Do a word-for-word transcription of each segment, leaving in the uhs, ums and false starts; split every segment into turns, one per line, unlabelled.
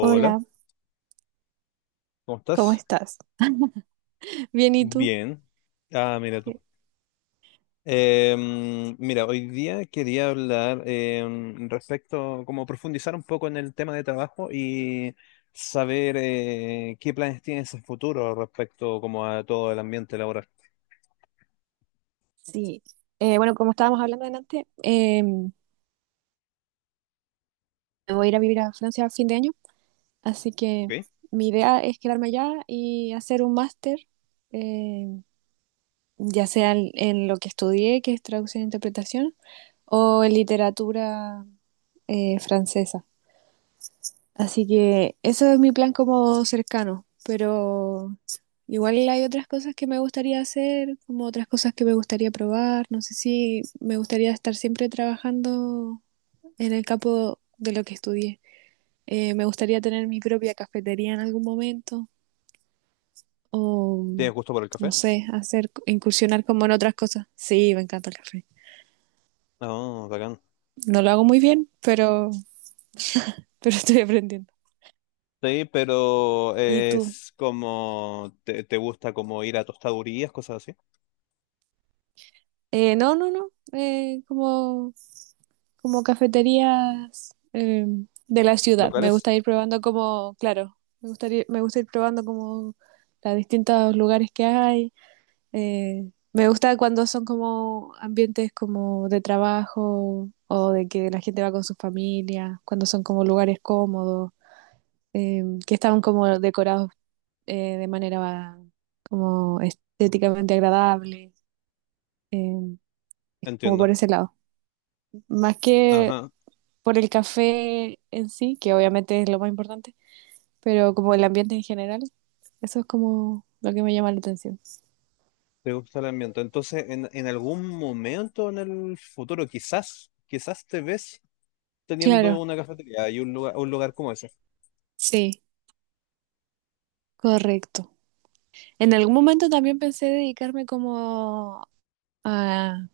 Hola,
¿cómo
¿cómo
estás?
estás? Bien, ¿y tú?
Bien. Ah, mira tú.
¿Qué?
Em, mira, hoy día quería hablar em, respecto, como profundizar un poco en el tema de trabajo y saber eh, qué planes tienes en futuro respecto como a todo el ambiente laboral.
Sí, eh, bueno, como estábamos hablando delante, eh, me voy a ir a vivir a Francia a fin de año, así que
Ok.
mi idea es quedarme allá y hacer un máster, eh, ya sea en, en lo que estudié, que es traducción e interpretación, o en literatura eh, francesa. Así que eso es mi plan como cercano, pero igual hay otras cosas que me gustaría hacer, como otras cosas que me gustaría probar. No sé si me gustaría estar siempre trabajando en el campo de lo que estudié. Eh, me gustaría tener mi propia cafetería en algún momento o,
¿Tienes gusto por el
no
café?
sé, hacer, incursionar como en otras cosas. Sí, me encanta el café.
No, bacán.
No lo hago muy bien, pero, pero estoy aprendiendo.
Sí, pero
¿Y tú?
es como, te, te gusta como ir a tostadurías, cosas así?
Eh, no, no, no. Eh, como, como cafeterías eh, de la ciudad. Me
¿Locales?
gusta ir probando como, claro, me gustaría, me gusta ir probando como los distintos lugares que hay. Eh, me gusta cuando son como ambientes como de trabajo o de que la gente va con su familia, cuando son como lugares cómodos, eh, que están como decorados eh, de manera como estéticamente agradable, eh, como por
Entiendo.
ese lado. Más que
Ajá.
por el café en sí, que obviamente es lo más importante, pero como el ambiente en general, eso es como lo que me llama la atención.
Te gusta el ambiente. Entonces, en, en algún momento en el futuro, quizás, quizás te ves teniendo
Claro,
una cafetería y un lugar, un lugar como ese,
sí, correcto. En algún momento también pensé dedicarme como a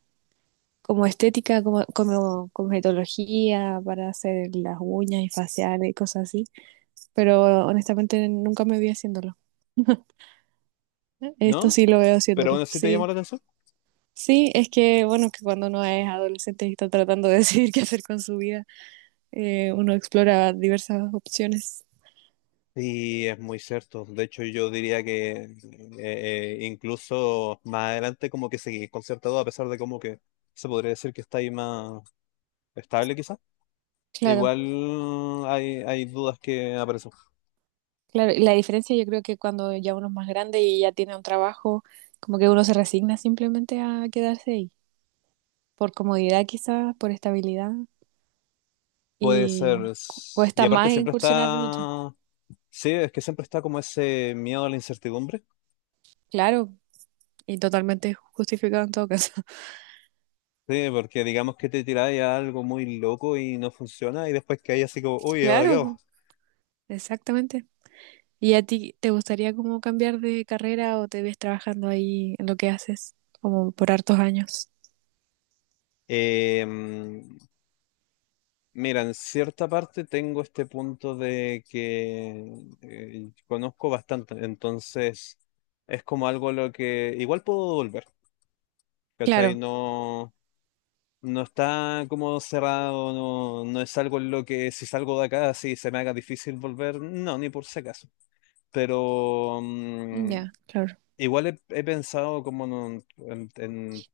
como estética, como, como cosmetología para hacer las uñas y faciales y cosas así, pero honestamente nunca me vi haciéndolo. Esto
¿no?
sí lo veo
Pero
haciéndolo,
aún así te llama
sí.
la atención.
Sí, es que bueno, que cuando uno es adolescente y está tratando de decidir qué hacer con su vida, eh, uno explora diversas opciones.
Sí, es muy cierto. De hecho, yo diría que eh, eh, incluso más adelante como que seguís concertado, a pesar de como que se podría decir que está ahí más estable quizás.
Claro,
Igual hay, hay dudas que aparecen.
claro. Y la diferencia yo creo que cuando ya uno es más grande y ya tiene un trabajo, como que uno se resigna simplemente a quedarse ahí, por comodidad quizás, por estabilidad,
Puede ser.
y cu-
s- Y
cuesta
aparte
más
siempre
incursionar en otra.
está. Sí, es que siempre está como ese miedo a la incertidumbre.
Claro, y totalmente justificado en todo caso.
Sí, porque digamos que te tiráis a algo muy loco y no funciona y después que hay así como, uy, ¿ahora qué hago?
Claro, exactamente. ¿Y a ti te gustaría como cambiar de carrera o te ves trabajando ahí en lo que haces como por hartos años?
Eh, mm, Mira, en cierta parte tengo este punto de que eh, conozco bastante, entonces es como algo a lo que igual puedo volver, ¿cachai?
Claro,
No, no está como cerrado, no, no es algo en lo que si salgo de acá, si se me haga difícil volver, no, ni por si acaso. Pero mm,
ya, claro.
igual he, he pensado como en, un- en- en-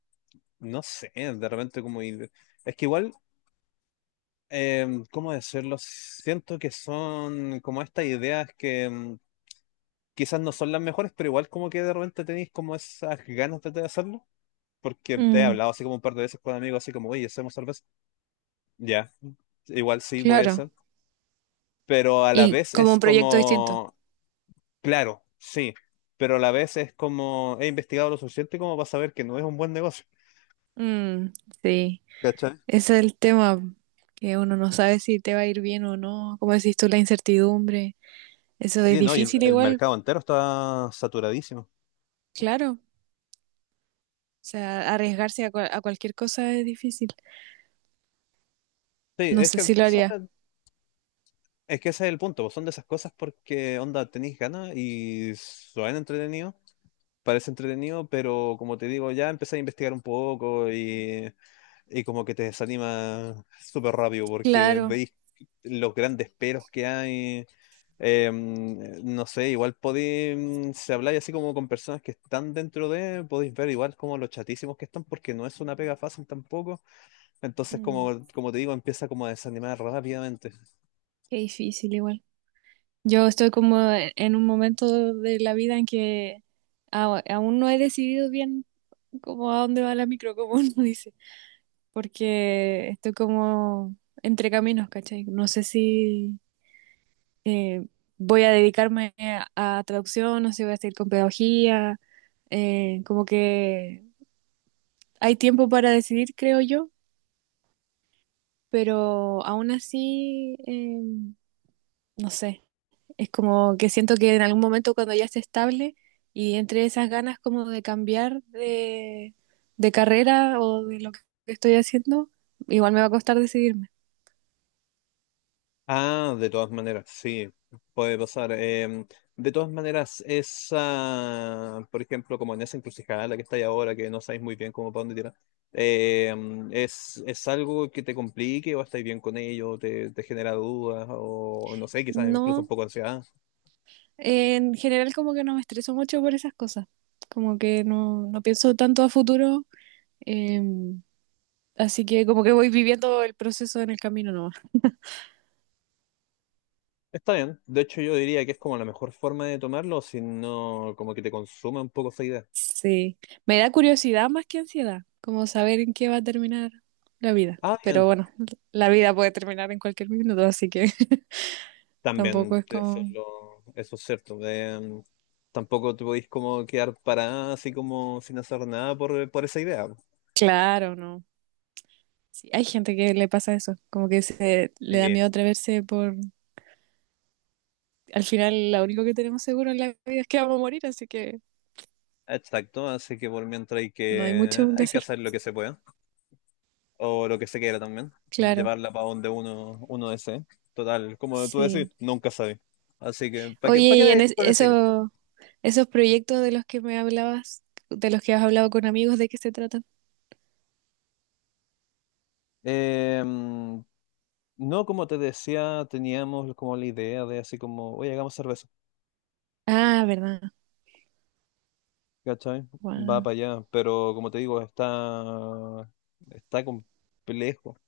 no sé, de repente como. ir- Es que igual, eh, ¿cómo decirlo? Siento que son como estas ideas que mm, quizás no son las mejores, pero igual como que de repente tenéis como esas ganas de, de hacerlo. Porque te he
Mm,
hablado así como un par de veces con amigos, así como, oye, hacemos cerveza. Ya, igual sí puede
claro.
ser. Pero a la
Y
vez
como
es
un proyecto distinto.
como. Claro, sí, pero a la vez es como he investigado lo suficiente como para saber que no es un buen negocio.
Mm, sí,
¿Cachai?
ese es el tema que uno no sabe si te va a ir bien o no, como decís tú, la incertidumbre. Eso es
Sí, no, y el,
difícil
el
igual,
mercado entero está saturadísimo.
claro. O sea, arriesgarse a, cual- a cualquier cosa es difícil.
Sí,
No
es
sé
que
si lo haría.
son- es que ese es el punto, pues, son de esas cosas porque onda tenéis ganas y suena entretenido, parece entretenido, pero como te digo, ya empecé a investigar un poco y, y como que te desanima súper rápido porque
Claro.
veis los grandes peros que hay. Eh, no sé, igual podéis, si habláis así como con personas que están dentro de, podéis ver igual como los chatísimos que están porque no es una pega fácil tampoco. Entonces,
Mm,
como, como te digo, empieza como a desanimar rápidamente.
qué difícil igual. Yo estoy como e-, en un momento de la vida en que a- aún no he decidido bien como a dónde va la micro, como uno dice, porque estoy como entre caminos, ¿cachai? No sé si eh, voy a dedicarme a, a traducción, no sé si voy a seguir con pedagogía, eh, como que hay tiempo para decidir, creo yo, pero aún así, eh, no sé. Es como que siento que en algún momento cuando ya esté estable y entre esas ganas como de cambiar de, de carrera o de lo que estoy haciendo, igual me va a costar decidirme.
Ah, de todas maneras, sí, puede pasar. Em, de todas maneras, esa, por ejemplo, como en esa encrucijada la que está estáis ahora, que no sabéis muy bien cómo para dónde tirar, em, ¿es, es algo que te complique o estáis bien con ello? ¿Te, te genera dudas o no sé, quizás incluso un
No,
poco de ansiedad?
en general como que no me estreso mucho por esas cosas, como que no, no pienso tanto a futuro, eh, así que como que voy viviendo el proceso en el camino nomás.
Está bien, de hecho yo diría que es como la mejor forma de tomarlo, si no como que te consuma un poco esa idea.
Sí, me da curiosidad más que ansiedad, como saber en qué va a terminar la vida.
Ah,
Pero
bien.
bueno, la vida puede terminar en cualquier minuto, así que... Tampoco
También
es
eso es,
como,
lo- eso es cierto. De, mm, tampoco te podéis como quedar parada así como sin hacer nada por, por esa idea.
claro, no. Sí, hay gente que le pasa eso, como que se le da
Sí,
miedo atreverse por, al final lo único que tenemos seguro en la vida es que vamos a morir, así que
exacto. Así que por mientras hay
no hay
que,
mucho que
hay que
hacer.
hacer lo que se pueda o lo que se quiera también.
Claro,
Llevarla para donde uno, uno desee. Total, como tú
sí.
decís, nunca sabes. Así que, ¿para qué,
Oye,
para
y
qué
en es-
con esa idea?
eso, esos proyectos de los que me hablabas, de los que has hablado con amigos, ¿de qué se tratan?
Eh, mm, no, como te decía, teníamos como la idea de así como, oye, hagamos cerveza.
Ah, verdad.
¿Cachai? Va
Guau.
para allá, pero como te digo, está, está complejo,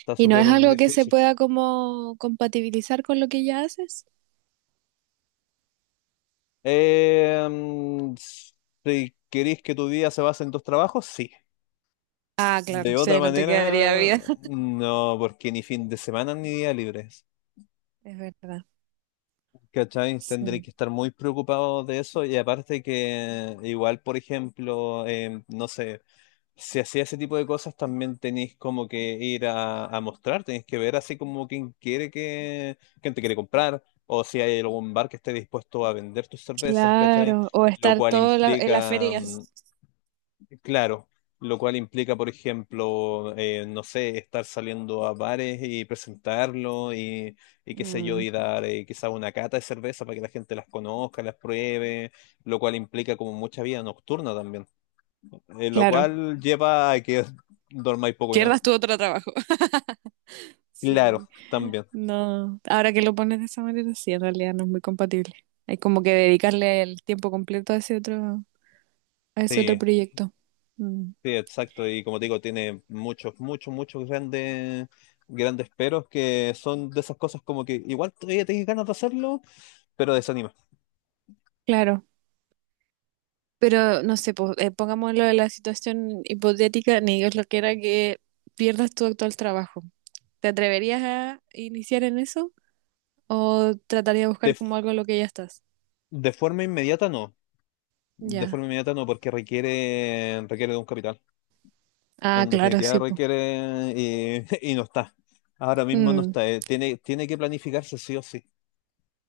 está
¿Y no
súper
es algo que se
difícil.
pueda como compatibilizar con lo que ya haces?
Eh, mm, si queréis que tu día se base en tus trabajos, sí.
Ah, claro,
De otra
sí, no te quedaría
manera,
vida.
no, porque ni fin de semana ni día libres.
Es verdad,
¿Cachai? Tendréis
sí.
que estar muy preocupado de eso y aparte que igual, por ejemplo, eh, no sé. Si hacía ese tipo de cosas, también tenéis como que ir a, a mostrar, tenéis que ver así como quién quiere que, quién te quiere comprar, o si hay algún bar que esté dispuesto a vender tus cervezas, ¿cachai?
Claro, o
Lo
estar
cual
todo la- en las
implica,
ferias.
mm, claro, lo cual implica, por ejemplo, eh, no sé, estar saliendo a bares y presentarlo y, y qué sé yo,
Mm,
y dar eh, quizá una cata de cerveza para que la gente las conozca, las pruebe, lo cual implica como mucha vida nocturna también eh, lo
claro,
cual lleva a que dormáis poco y nada.
pierdas tu otro trabajo.
Claro,
Sí,
también.
no, ahora que lo pones de esa manera, sí, en realidad no es muy compatible. Hay como que dedicarle el tiempo completo a ese otro, a ese otro
Sí,
proyecto. Mm,
sí, exacto. Y como te digo, tiene muchos, muchos, muchos grandes, grandes peros que son de esas cosas como que igual todavía tenés ganas de hacerlo, pero desanima.
claro, pero no sé, po- eh, pongámoslo en la situación hipotética, ni Dios lo quiera que pierdas tu actual trabajo. ¿Te atreverías a iniciar en eso o tratarías de
De,
buscar como
f-
algo en lo que ya estás?
de forma inmediata no. De
Ya.
forma inmediata no, porque requiere, requiere de un capital.
Ah,
En
claro,
definitiva
sí, pues.
requiere y, y no está. Ahora mismo no
Mm,
está. eh, Tiene, tiene que planificarse sí o sí.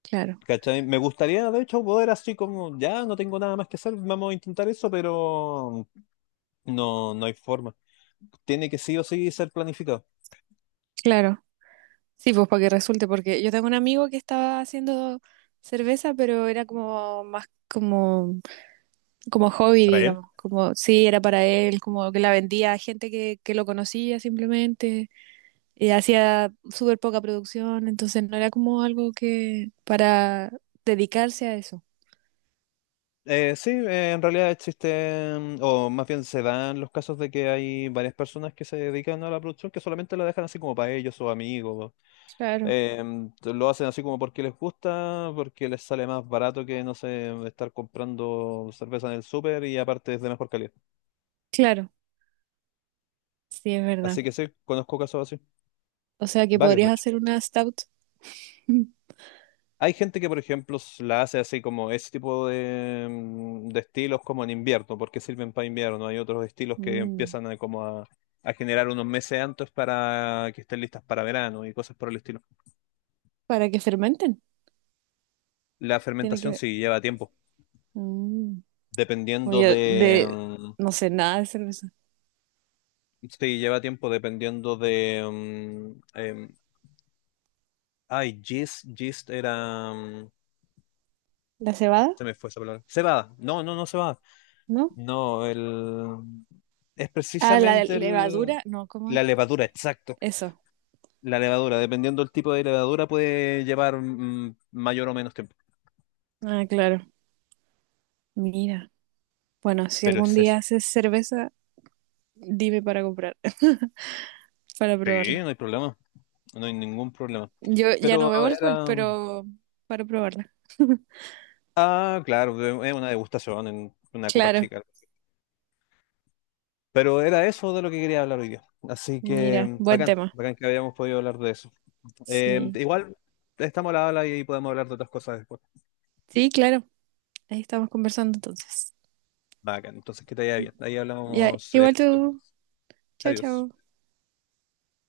claro,
¿Cachai? Me gustaría, de hecho, poder así como, ya no tengo nada más que hacer, vamos a intentar eso, pero no, no hay forma. Tiene que sí o sí ser planificado.
claro. Sí, pues para que resulte, porque yo tengo un amigo que estaba haciendo cerveza, pero era como más como, como hobby,
¿Para él?
digamos. Como, sí, era para él, como que la vendía a gente que, que lo conocía simplemente. Y hacía súper poca producción, entonces no era como algo que para dedicarse a eso.
Eh, sí, eh, en realidad existen, o más bien se dan los casos de que hay varias personas que se dedican a la producción que solamente la dejan así como para ellos o amigos.
Claro,
Em, lo hacen así como porque les gusta, porque les sale más barato que, no sé, estar comprando cerveza en el súper y aparte es de mejor calidad.
claro, sí, es verdad.
Así que sí, conozco casos así,
O sea que
varios de
podrías
hecho.
hacer una stout.
Hay gente que, por ejemplo, s- la hace así como ese tipo de, mm, de estilos como en invierno, porque sirven para invierno. Hay otros estilos que
Mm,
empiezan a, como a, a generar unos meses antes para que estén listas para verano y cosas por el estilo.
para que fermenten.
La
Tiene
fermentación
que
sí lleva tiempo,
ver.
dependiendo de.
Oye, de,
mm,
no sé nada de cerveza.
Sí, lleva tiempo dependiendo de. Mm, em, ay, gist, gist era. Mm,
¿La cebada?
se me fue esa palabra. Cebada. No, no, no cebada.
¿No?
No, el. Es
Ah, la
precisamente el.
levadura, no, ¿cómo es?
La levadura, exacto.
Eso.
La levadura, dependiendo del tipo de levadura, puede llevar mm, mayor o menos tiempo.
Ah, claro. Mira. Bueno, si
Pero
algún
es eso.
día haces cerveza, dime para comprar, para
Sí,
probarla.
no hay problema. No hay ningún problema.
Yo ya no
Pero
bebo alcohol,
era.
pero para probarla.
Ah, claro, es una degustación en una copa
Claro.
chica. Pero era eso de lo que quería hablar hoy día. Así que
Mira,
mm,
buen
bacán,
tema.
bacán que habíamos podido hablar de eso. Eh,
Sí.
igual estamos a la habla y podemos hablar de otras cosas después.
Sí, claro. Ahí estamos conversando entonces.
Bacán, entonces que te vaya bien. Ahí
Ya,
hablamos. eh,
igual tú. Chao,
Adiós.
chao.